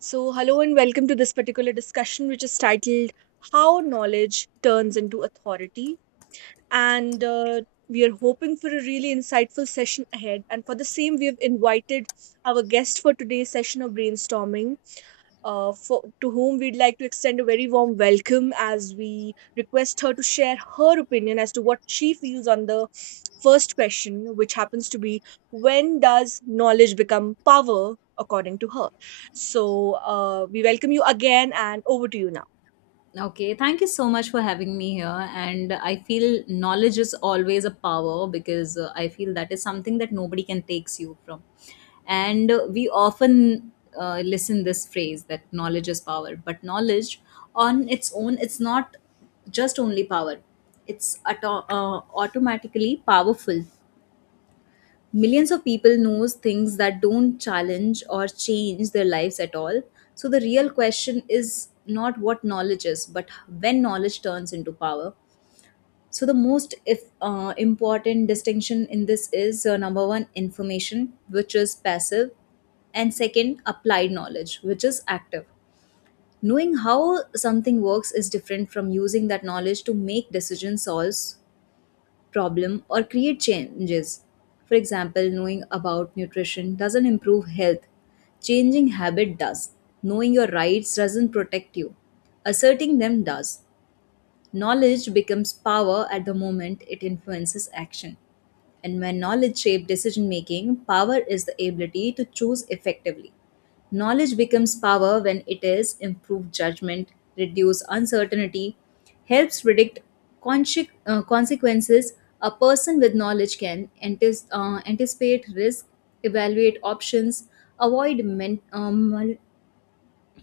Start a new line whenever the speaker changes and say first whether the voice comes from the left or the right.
right: So, hello and welcome to this particular discussion, which is titled How Knowledge Turns into Authority. And we are hoping for a really insightful session ahead. And for the same, we have invited our guest for today's session of brainstorming, to whom we'd like to extend a very warm welcome as we request her to share her opinion as to what she feels on the first question, which happens to be: When does knowledge become power, according to her? So we welcome you again, and over to you now.
left: Okay, thank you so much for having me here. And I feel knowledge is always a power because I feel that is something that nobody can takes you from. And we often listen this phrase that knowledge is power, but knowledge on its own, it's not just only power. It's automatically powerful. Millions of people knows things that don't challenge or change their lives at all, so the real question is not what knowledge is but when knowledge turns into power. So the most, if important distinction in this is, number one, information, which is passive, and second, applied knowledge, which is active. Knowing how something works is different from using that knowledge to make decisions, solves problem, or create changes. For example, knowing about nutrition doesn't improve health, changing habit does. Knowing your rights doesn't protect you, asserting them does. Knowledge becomes power at the moment it influences action. And when knowledge shapes decision making, power is the ability to choose effectively. Knowledge becomes power when it is improved judgment, reduce uncertainty, helps predict consequences. A person with knowledge can anticipate risk, evaluate options, avoid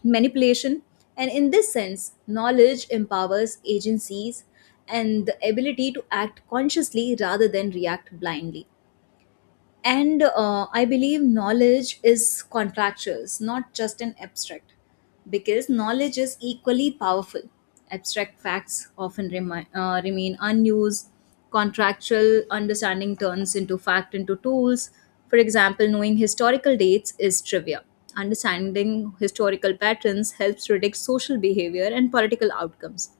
left: manipulation, and in this sense, knowledge empowers agencies and the ability to act consciously rather than react blindly. And I believe knowledge is contractual, it's not just an abstract, because knowledge is equally powerful. Abstract facts often remain unused. Contractual understanding turns into fact into tools. For example, knowing historical dates is trivia. Understanding historical patterns helps predict social behavior and political outcomes.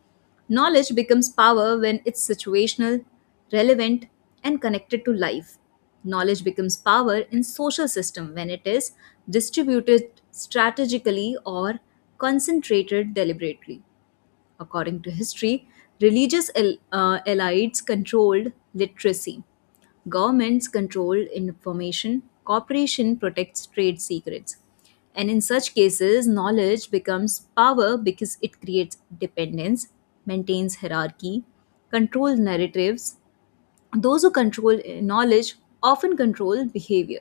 left: Knowledge becomes power when it's situational, relevant, and connected to life. Knowledge becomes power in social system when it is distributed strategically or concentrated deliberately. According to history, religious elites controlled literacy. Governments controlled information. Corporation protects trade secrets. And in such cases, knowledge becomes power because it creates dependence, maintains hierarchy, controls narratives, those who control knowledge often control behavior.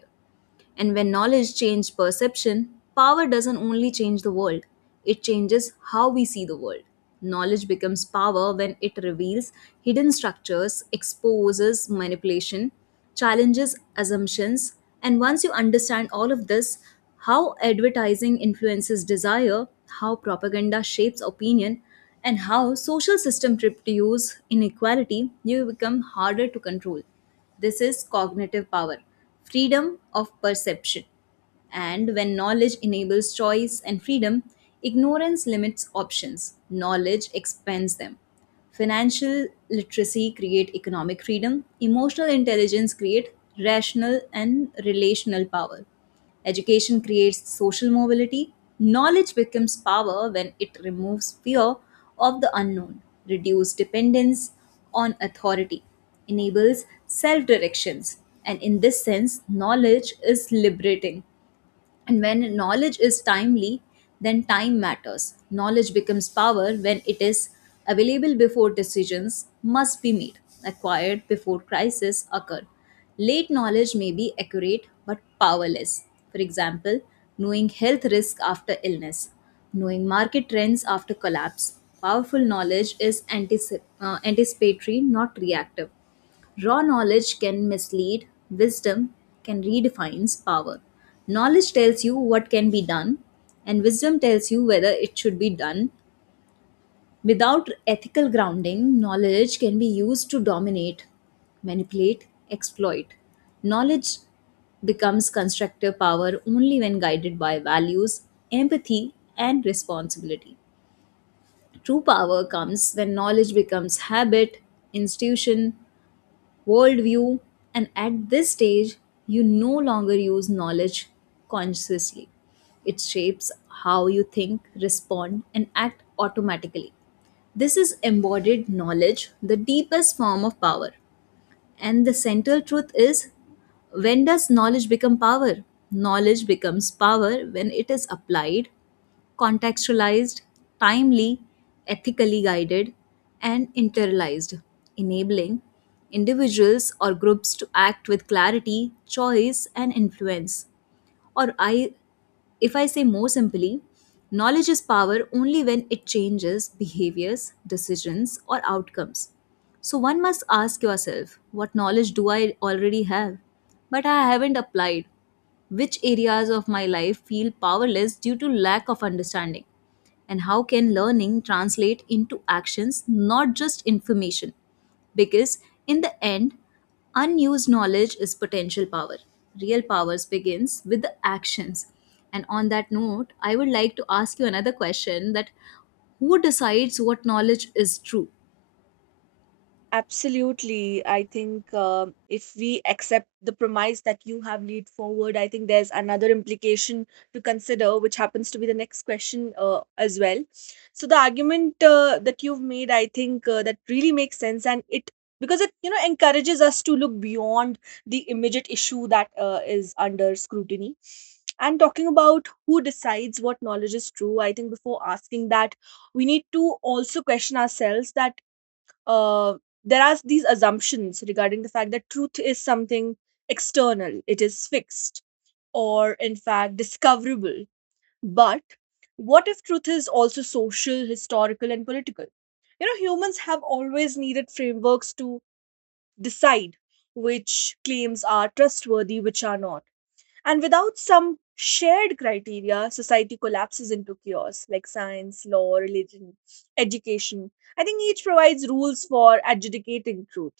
left: And when knowledge changes perception, power doesn't only change the world, it changes how we see the world. Knowledge becomes power when it reveals hidden structures, exposes manipulation, challenges assumptions. And once you understand all of this, how advertising influences desire, how propaganda shapes opinion, and how social system produce inequality, you become harder to control. This is cognitive power, freedom of perception. And when knowledge enables choice and freedom, ignorance limits options, knowledge expands them. Financial literacy create economic freedom, emotional intelligence create rational and relational power. Education creates social mobility. Knowledge becomes power when it removes fear of the unknown, reduces dependence on authority, enables self directions. And in this sense, knowledge is liberating. And when knowledge is timely, then time matters. Knowledge becomes power when it is available before decisions must be made, acquired before crises occur. Late knowledge may be accurate but powerless. For example, knowing health risk after illness, knowing market trends after collapse. Powerful knowledge is anticipatory, not reactive. Raw knowledge can mislead, wisdom can redefines power. Knowledge tells you what can be done, and wisdom tells you whether it should be done. Without ethical grounding, knowledge can be used to dominate, manipulate, exploit. Knowledge becomes constructive power only when guided by values, empathy, and responsibility. True power comes when knowledge becomes habit, institution, worldview, and at this stage, you no longer use knowledge consciously. It shapes how you think, respond, and act automatically. This is embodied knowledge, the deepest form of power. And the central truth is, when does knowledge become power? Knowledge becomes power when it is applied, contextualized, timely, ethically guided, and internalized, enabling individuals or groups to act with clarity, choice, and influence. Or I if I say more simply, knowledge is power only when it changes behaviors, decisions, or outcomes. So one must ask yourself, what knowledge do I already have, but I haven't applied? Which areas of my life feel powerless due to lack of understanding? And how can learning translate into actions, not just information? Because in the end, unused knowledge is potential power. Real powers begins with the actions. And on that note, I would like to ask you another question, that who decides what knowledge is true?
right: Absolutely. I think if we accept the premise that you have lead forward, I think there's another implication to consider, which happens to be the next question as well. So the argument that you've made, I think that really makes sense, and it, because it, you know, encourages us to look beyond the immediate issue that is under scrutiny. And talking about who decides what knowledge is true, I think before asking that, we need to also question ourselves that uh, there are these assumptions regarding the fact that truth is something external, it is fixed, or in fact discoverable. But what if truth is also social, historical, and political? You know, humans have always needed frameworks to decide which claims are trustworthy, which are not. And without some shared criteria, society collapses into chaos, like science, law, religion, education. I think each provides rules for adjudicating truth.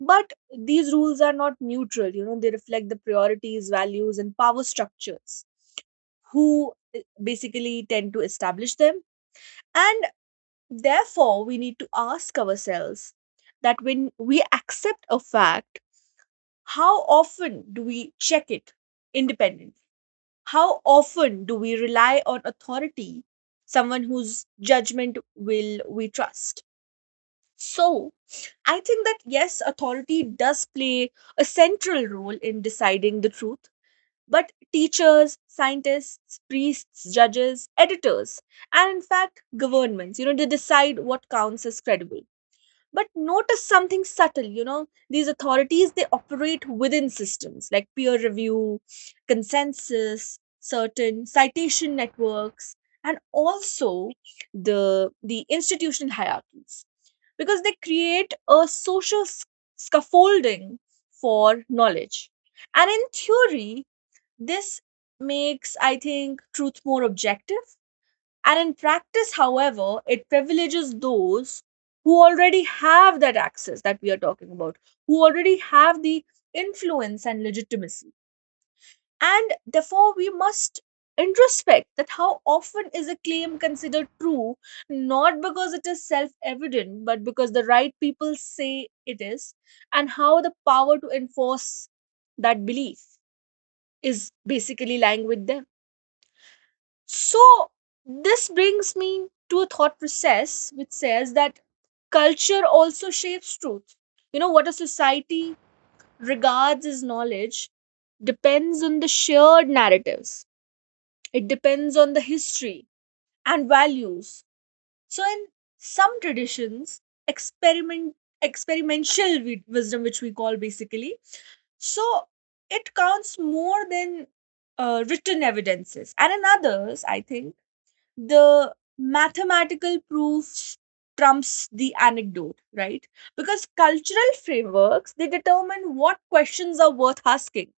right: But these rules are not neutral, you know, they reflect the priorities, values, and power structures who basically tend to establish them. And therefore, we need to ask ourselves that when we accept a fact, how often do we check it independently? How often do we rely on authority, someone whose judgment will we trust? So, I think that yes, authority does play a central role in deciding the truth, but teachers, scientists, priests, judges, editors, and in fact, governments, you know, they decide what counts as credible. But notice something subtle, you know, these authorities, they operate within systems like peer review, consensus, certain citation networks, and also the institutional hierarchies, because they create a social scaffolding for knowledge. And in theory, this makes, I think, truth more objective, and in practice, however, it privileges those who already have that access that we are talking about, who already have the influence and legitimacy. And therefore, we must introspect that how often is a claim considered true, not because it is self evident, but because the right people say it is, and how the power to enforce that belief is basically lying with them. So, this brings me to a thought process which says that culture also shapes truth. You know, what a society regards as knowledge depends on the shared narratives, it depends on the history and values. So, in some traditions, experiment experimental wisdom, which we call basically, so it counts more than written evidences, and in others I think the mathematical proof trumps the anecdote, right? Because cultural frameworks, they determine what questions are worth asking,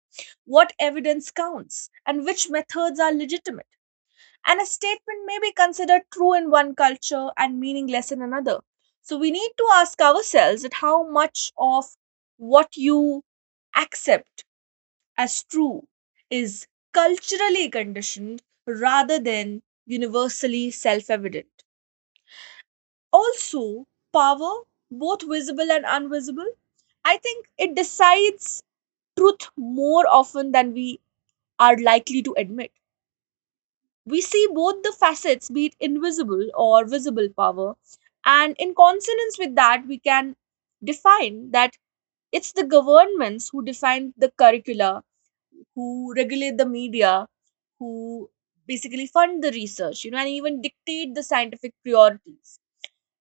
right: what evidence counts, and which methods are legitimate. And a statement may be considered true in one culture and meaningless in another. So we need to ask ourselves that how much of what you accept as true is culturally conditioned rather than universally self evident. Also, power, both visible and invisible, I think it decides truth more often than we are likely to admit. We see both the facets, be it invisible or visible power, and in consonance with that, we can define that it's the governments who define the curricula, who regulate the media, who basically fund the research, you know, and even dictate the scientific priorities.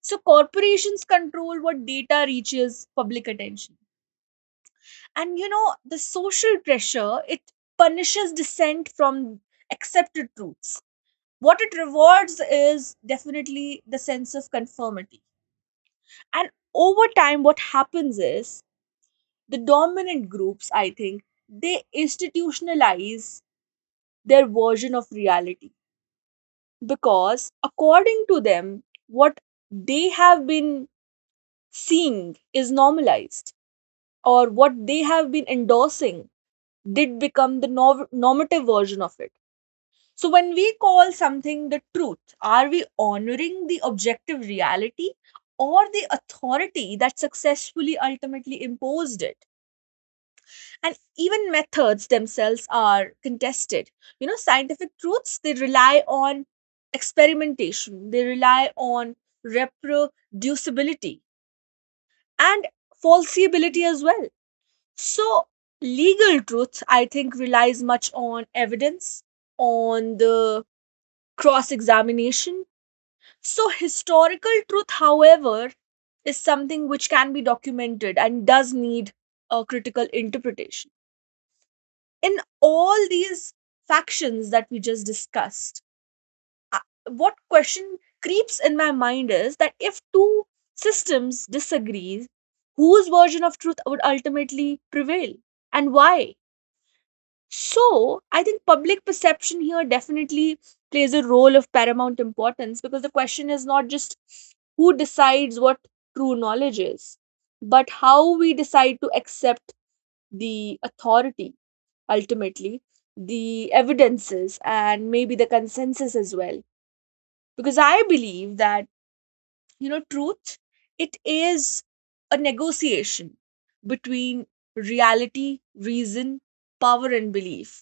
right: So corporations control what data reaches public attention. And you know, the social pressure, it punishes dissent from accepted truths. What it rewards is definitely the sense of conformity. And over time, what happens is the dominant groups, I think, they institutionalize their version of reality, because according to them what they have been seeing is normalized, or what they have been endorsing did become the normative version of it. So when we call something the truth, are we honoring the objective reality or the authority that successfully ultimately imposed it? And even methods themselves are contested. You know, scientific truths, they rely on experimentation, they rely on reproducibility and falsifiability as well. So legal truth, I think, relies much on evidence, on the cross examination. So historical truth, however, is something which can be documented and does need a critical interpretation. In all these factions that we just discussed, I- what question creeps in my mind is that if two systems disagree, whose version of truth would ultimately prevail, and why? So, I think public perception here definitely plays a role of paramount importance, because the question is not just who decides what true knowledge is, but how we decide to accept the authority, ultimately the evidences, and maybe the consensus as well. Because I believe that, you know, truth, it is a negotiation between reality, reason, power, and belief.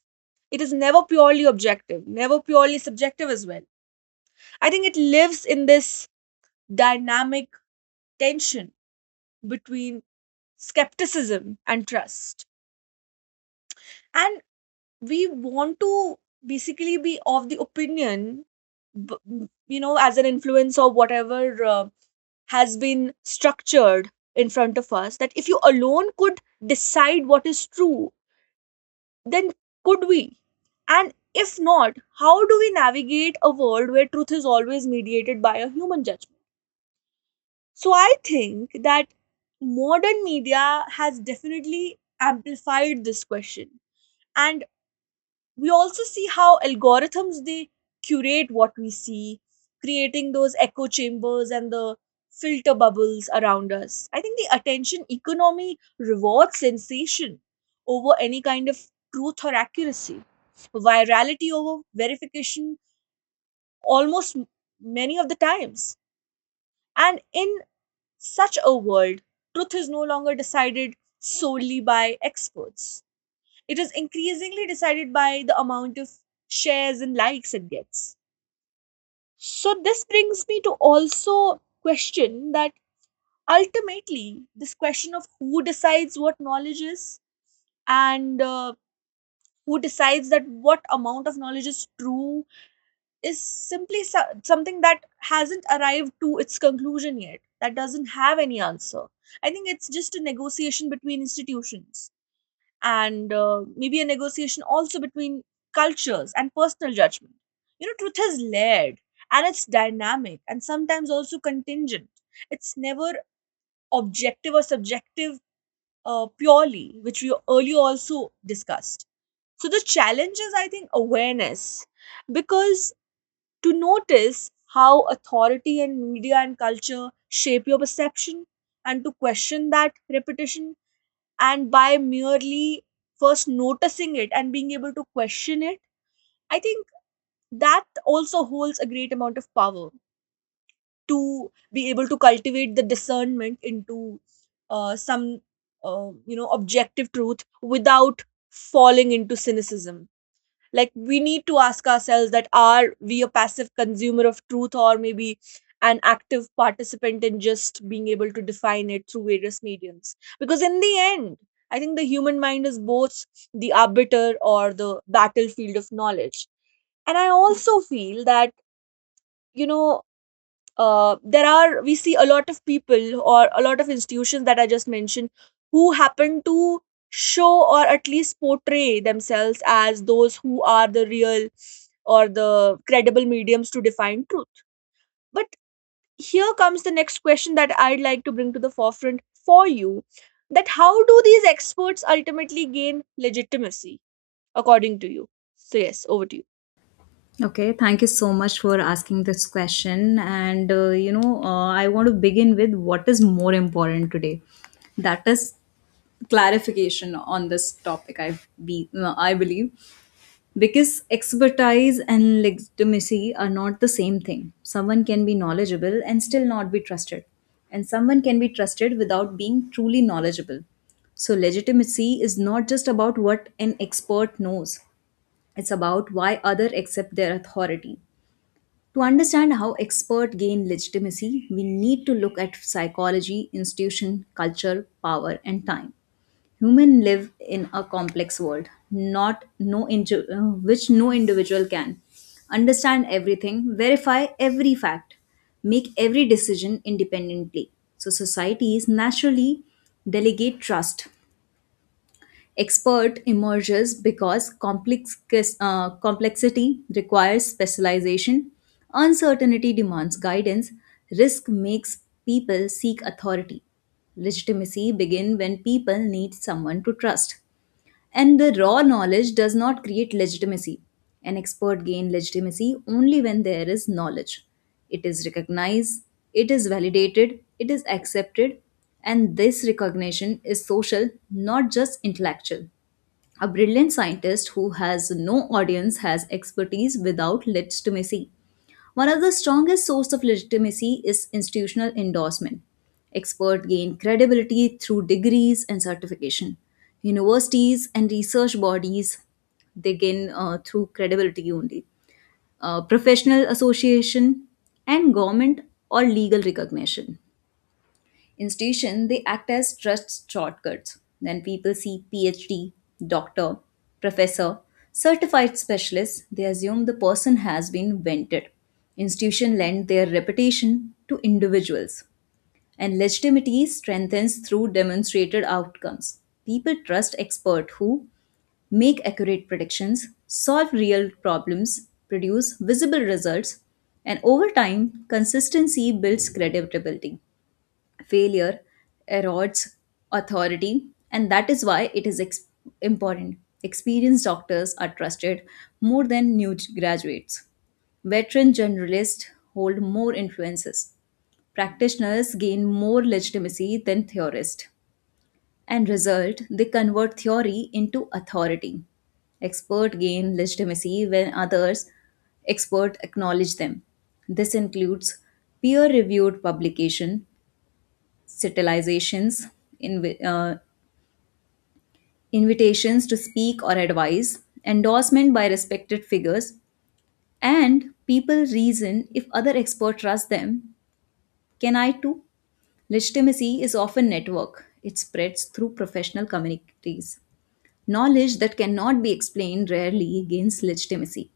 right: It is never purely objective, never purely subjective as well. I think it lives in this dynamic tension between skepticism and trust. And we want to basically be of the opinion, you know, as an influence or whatever has been structured in front of us, that if you alone could decide what is true, then could we? And if not, how do we navigate a world where truth is always mediated by a human judgment? So I think that modern media has definitely amplified this question. And we also see how algorithms, they curate what we see, creating those echo chambers and the filter bubbles around us. I think the attention economy rewards sensation over any kind of truth or accuracy, virality over verification, almost, many of the times. And in such a world, truth is no longer decided solely by experts, it is increasingly decided by the amount of shares and likes it gets. So this brings me to also question that ultimately this question of who decides what knowledge is, and who decides that what amount of knowledge is true, is simply something that hasn't arrived to its conclusion yet, that doesn't have any answer. I think it's just a negotiation between institutions, and maybe a negotiation also between cultures and personal judgment. You know, truth is layered, and it's dynamic and sometimes also contingent. It's never objective or subjective purely, which we earlier also discussed. So the challenge is, I think, awareness, because to notice how authority and media and culture shape your perception, and to question that repetition, and by merely first noticing it and being able to question it, I think that also holds a great amount of power, to be able to cultivate the discernment into some you know, objective truth without falling into cynicism. Like, we need to ask ourselves that are we a passive consumer of truth, or maybe an active participant in just being able to define it through various mediums? Because in the end, I think the human mind is both the arbiter or the battlefield of knowledge. And I also feel that, you know, there are, we see a lot of people or a lot of institutions that I just mentioned, who happen to show or at least portray themselves as those who are the real or the credible mediums to define truth. But here comes the next question that I'd like to bring to the forefront for you, that how do these experts ultimately gain legitimacy, according to you? So yes, over to you.
left: Okay, thank you so much for asking this question. And I want to begin with what is more important today. That is clarification on this topic. I believe, because expertise and legitimacy are not the same thing. Someone can be knowledgeable and still not be trusted, and someone can be trusted without being truly knowledgeable. So, legitimacy is not just about what an expert knows, it's about why others accept their authority. To understand how experts gain legitimacy, we need to look at psychology, institution, culture, power, and time. Human live in a complex world, not no indi- which no individual can understand everything, verify every fact, make every decision independently. So societies naturally delegate trust. Expert emerges because complexity requires specialization, uncertainty demands guidance, risk makes people seek authority. Legitimacy begin when people need someone to trust, and the raw knowledge does not create legitimacy. An expert gains legitimacy only when there is knowledge. It is recognized, it is validated, it is accepted, and this recognition is social, not just intellectual. A brilliant scientist who has no audience has expertise without legitimacy. One of the strongest source of legitimacy is institutional endorsement. Experts gain credibility through degrees and certification. Universities and research bodies, they gain through credibility only. Professional association and government or legal recognition. Institution, they act as trust shortcuts. Then people see PhD, doctor, professor, certified specialist, they assume the person has been vented. Institution lend their reputation to individuals, and legitimacy strengthens through demonstrated outcomes. People trust experts who make accurate predictions, solve real problems, produce visible results, and over time, consistency builds credibility, failure erodes authority. And that is why it is important, experienced doctors are trusted more than new graduates, veteran generalists hold more influences, practitioners gain more legitimacy than theorists, and result, they convert theory into authority. Expert gain legitimacy when others expert acknowledge them. This includes peer reviewed publication, citilizations, invi- uh, invitations to speak or advise, endorsement by respected figures, and people reason, if other expert trust them, can I too? Legitimacy is often network. It spreads through professional communities. Knowledge that cannot be explained rarely gains legitimacy.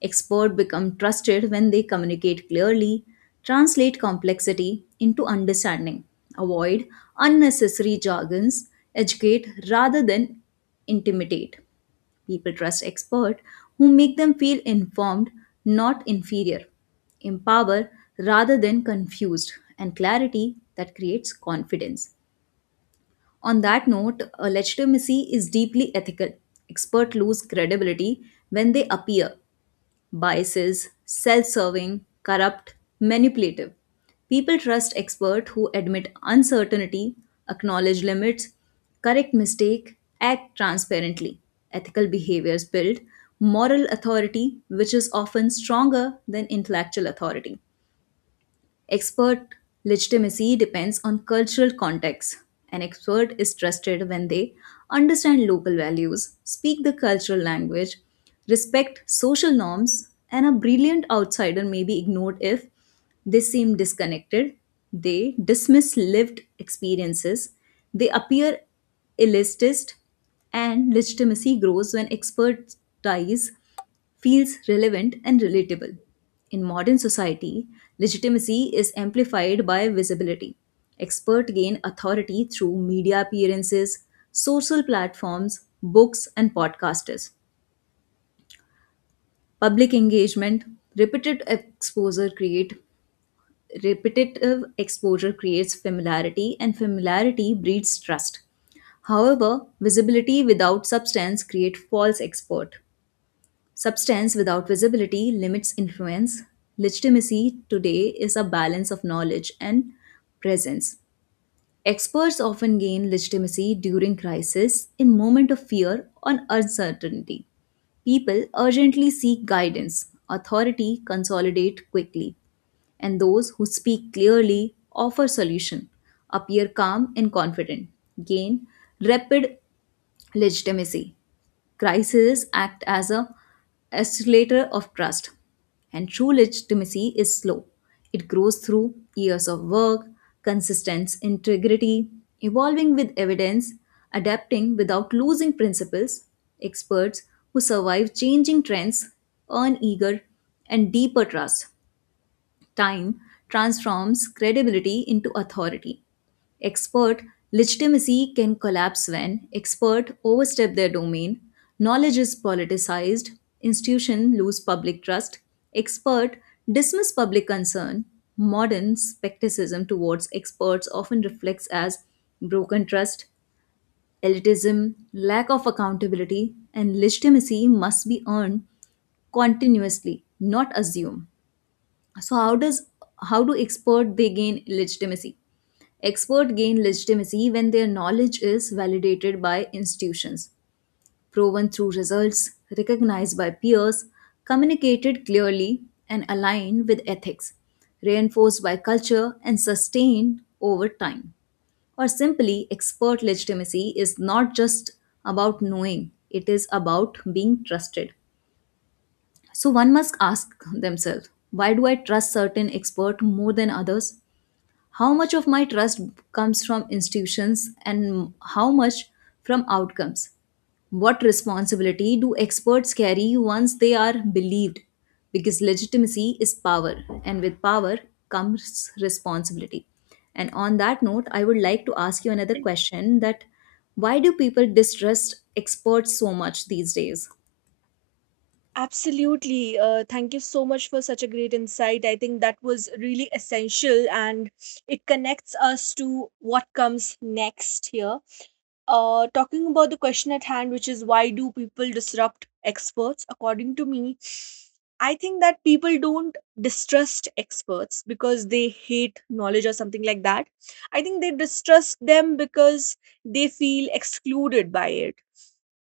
left: Experts become trusted when they communicate clearly, translate complexity into understanding, avoid unnecessary jargons, educate rather than intimidate. People trust experts who make them feel informed, not inferior, empower rather than confused, and clarity that creates confidence. On that note, legitimacy is deeply ethical. Experts lose credibility when they appear biases, self serving, corrupt, manipulative. People trust experts who admit uncertainty, acknowledge limits, correct mistake, act transparently. Ethical behaviors build moral authority, which is often stronger than intellectual authority. Expert legitimacy depends on cultural context. An expert is trusted when they understand local values, speak the cultural language, respect social norms, and a brilliant outsider may be ignored if they seem disconnected, they dismiss lived experiences, they appear elitist, and legitimacy grows when expertise feels relevant and relatable. In modern society, legitimacy is amplified by visibility. Experts gain authority through media appearances, social platforms, books, and podcasters. Public engagement, repeated exposure create repetitive exposure creates familiarity, and familiarity breeds trust. However, visibility without substance creates false expert. Substance without visibility limits influence. Legitimacy today is a balance of knowledge and presence. Experts often gain legitimacy during crisis, in moment of fear or uncertainty. People urgently seek guidance. Authority consolidate quickly, and those who speak clearly, offer solution, appear calm and confident, gain rapid legitimacy. Crises act as a escalator of trust, and true legitimacy is slow. It grows through years of work, consistent integrity, evolving with evidence, adapting without losing principles. Experts who survive changing trends earn eager and deeper trust. Time transforms credibility into authority. Expert legitimacy can collapse when experts overstep their domain, knowledge is politicized, Institution lose public trust, expert dismiss public concern. Modern skepticism towards experts often reflects as broken trust, elitism, lack of accountability, and legitimacy must be earned continuously, not assumed. So how do expert they gain legitimacy? Experts gain legitimacy when their knowledge is validated by institutions, proven through results, recognized by peers, communicated clearly, and aligned with ethics, reinforced by culture, and sustained over time. Or simply, expert legitimacy is not just about knowing, it is about being trusted. So one must ask themselves, why do I trust certain expert more than others? How much of my trust comes from institutions and how much from outcomes? What responsibility do experts carry once they are believed? Because legitimacy is power, and with power comes responsibility. And on that note, I would like to ask you another question, that why do people distrust experts so much these days?
right: Absolutely. Thank you so much for such a great insight. I think that was really essential, and it connects us to what comes next here. Talking about the question at hand, which is why do people disrupt experts? According to me, I think that people don't distrust experts because they hate knowledge or something like that. I think they distrust them because they feel excluded by it,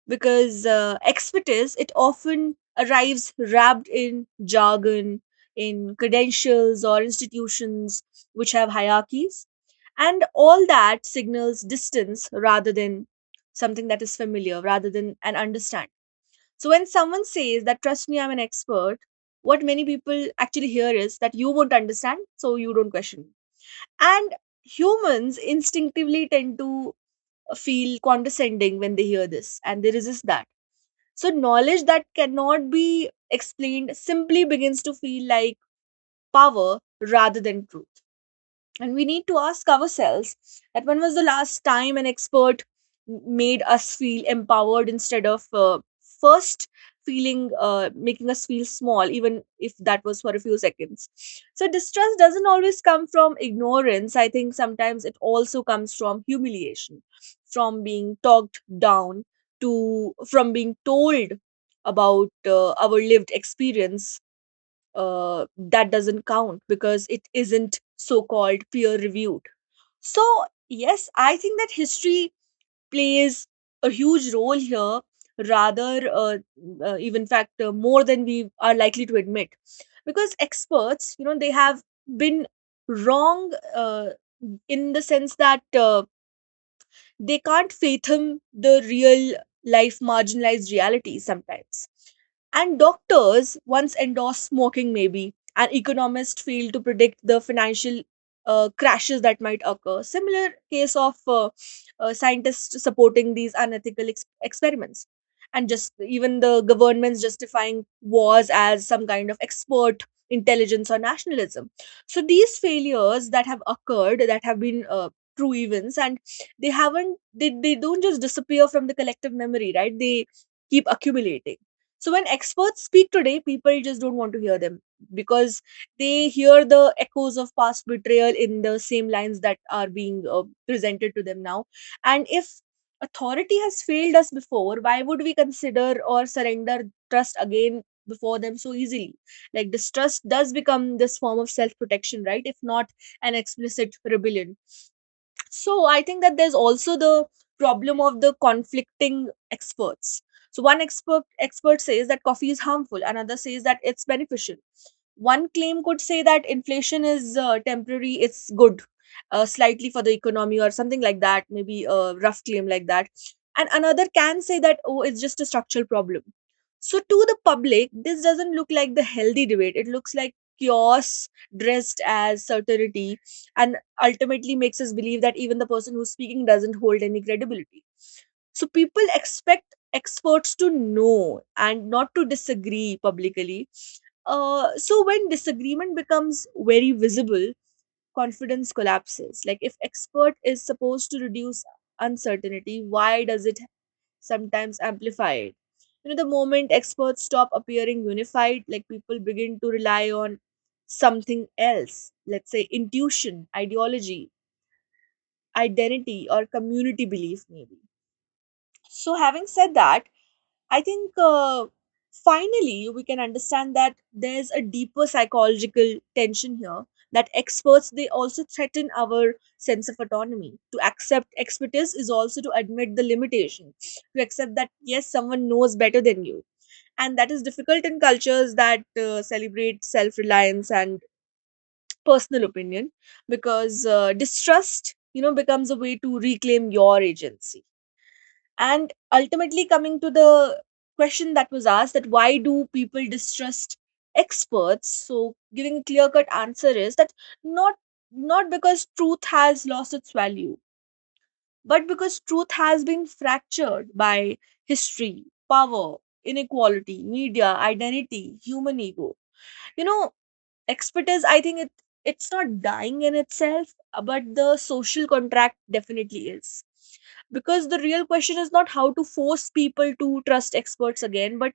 right: because expertise, it often arrives wrapped in jargon, in credentials or institutions which have hierarchies, and all that signals distance rather than something that is familiar, rather than an understand. So when someone says that trust me, I'm an expert, what many people actually hear is that you won't understand, so you don't question me. And humans instinctively tend to feel condescending when they hear this, and they resist that. So, knowledge that cannot be explained simply begins to feel like power rather than truth. And we need to ask ourselves that when was the last time an expert made us feel empowered instead of first feeling, making us feel small, even if that was for a few seconds. So, distrust doesn't always come from ignorance. I think sometimes it also comes from humiliation, from being talked down to, from being told about our lived experience that doesn't count because it isn't so called peer reviewed. So, yes, I think that history plays a huge role here, rather, even in fact, more than we are likely to admit. Because experts, you know, they have been wrong in the sense that they can't fathom the real life marginalized reality sometimes. And doctors once endorsed smoking, maybe, and economists failed to predict the financial crashes that might occur. Similar case of scientists supporting these unethical experiments. And just even the governments justifying wars as some kind of expert intelligence or nationalism. So these failures that have occurred, that have been true events, and they haven't they don't just disappear from the collective memory, right? They keep accumulating. So when experts speak today, people just don't want to hear them, because they hear the echoes of past betrayal in the same lines that are being presented to them now. And if authority has failed us before, why would we consider or surrender trust again before them so easily? Like, distrust does become this form of self protection, right? If not an explicit rebellion. So I think that there's also the problem of the conflicting experts. So one expert says that coffee is harmful, another says that it's beneficial. One claim could say that inflation is temporary, it's good slightly for the economy or something like that, maybe a rough claim like that, and another can say that oh, it's just a structural problem. So to the public, this doesn't look like the healthy debate, it looks like chaos dressed as certainty, and ultimately makes us believe that even the person who's speaking doesn't hold any credibility. So people expect experts to know and not to disagree publicly. So when disagreement becomes very visible, confidence collapses. Like, if expert is supposed to reduce uncertainty, why does it sometimes amplify it? You know, the moment experts stop appearing unified, like, people begin to rely on something else, let's say intuition, ideology, identity, or community belief, maybe. So, having said that, I think finally we can understand that there's a deeper psychological tension here, that experts, they also threaten our sense of autonomy. To accept expertise is also to admit the limitation, to accept that yes, someone knows better than you, and that is difficult in cultures that celebrate self-reliance and personal opinion, because distrust, you know, becomes a way to reclaim your agency. And ultimately, coming to the question that was asked, that why do people distrust experts? So, giving a clear cut answer is that not not because truth has lost its value, but because truth has been fractured by history, power, inequality, media, identity, human ego. You know, expertise, I think it's not dying in itself, but the social contract definitely is. Because the real question is not how to force people to trust experts again, but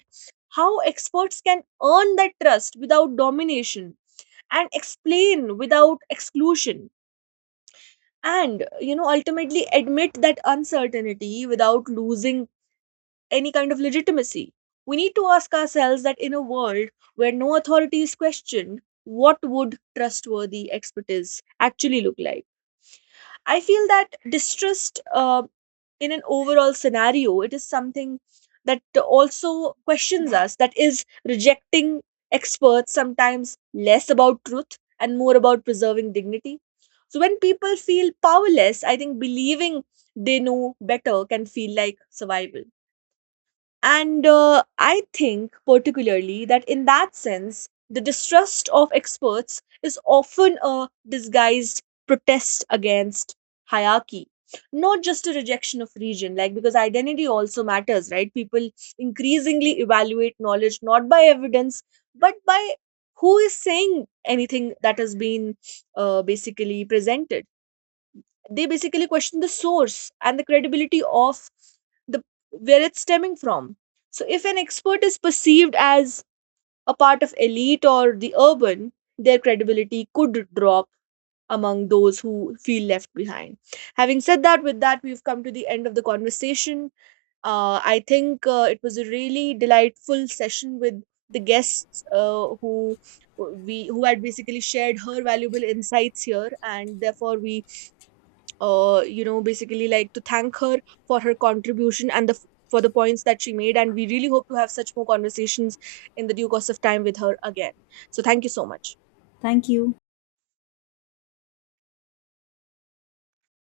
right: how experts can earn that trust without domination, and explain without exclusion, and, you know, ultimately admit that uncertainty without losing any kind of legitimacy. We need to ask ourselves that in a world where no authority is questioned, what would trustworthy expertise actually look like? I feel that distrust, in an overall scenario, it is something that also questions us, that is rejecting experts sometimes less about truth and more about preserving dignity. So when people feel powerless, I think believing they know better can feel like survival. And I think, particularly, that in that sense, the distrust of experts is often a disguised protest against hierarchy, not just a rejection of region, like, because identity also matters, right? People increasingly evaluate knowledge not by evidence, but by who is saying anything that has been basically presented. They basically question the source and the credibility of the where it's stemming from. So if an expert is perceived as a part of elite or the urban, their credibility could drop among those who feel left behind. Having said that, with that we've come to the end of the conversation. I think it was a really delightful session with the guests who, we who had basically shared her valuable insights here, and therefore we, you know, basically like to thank her for her contribution and the for the points that she made. And we really hope to have such more conversations in the due course of time with her again. So thank you so much.
left: Thank you.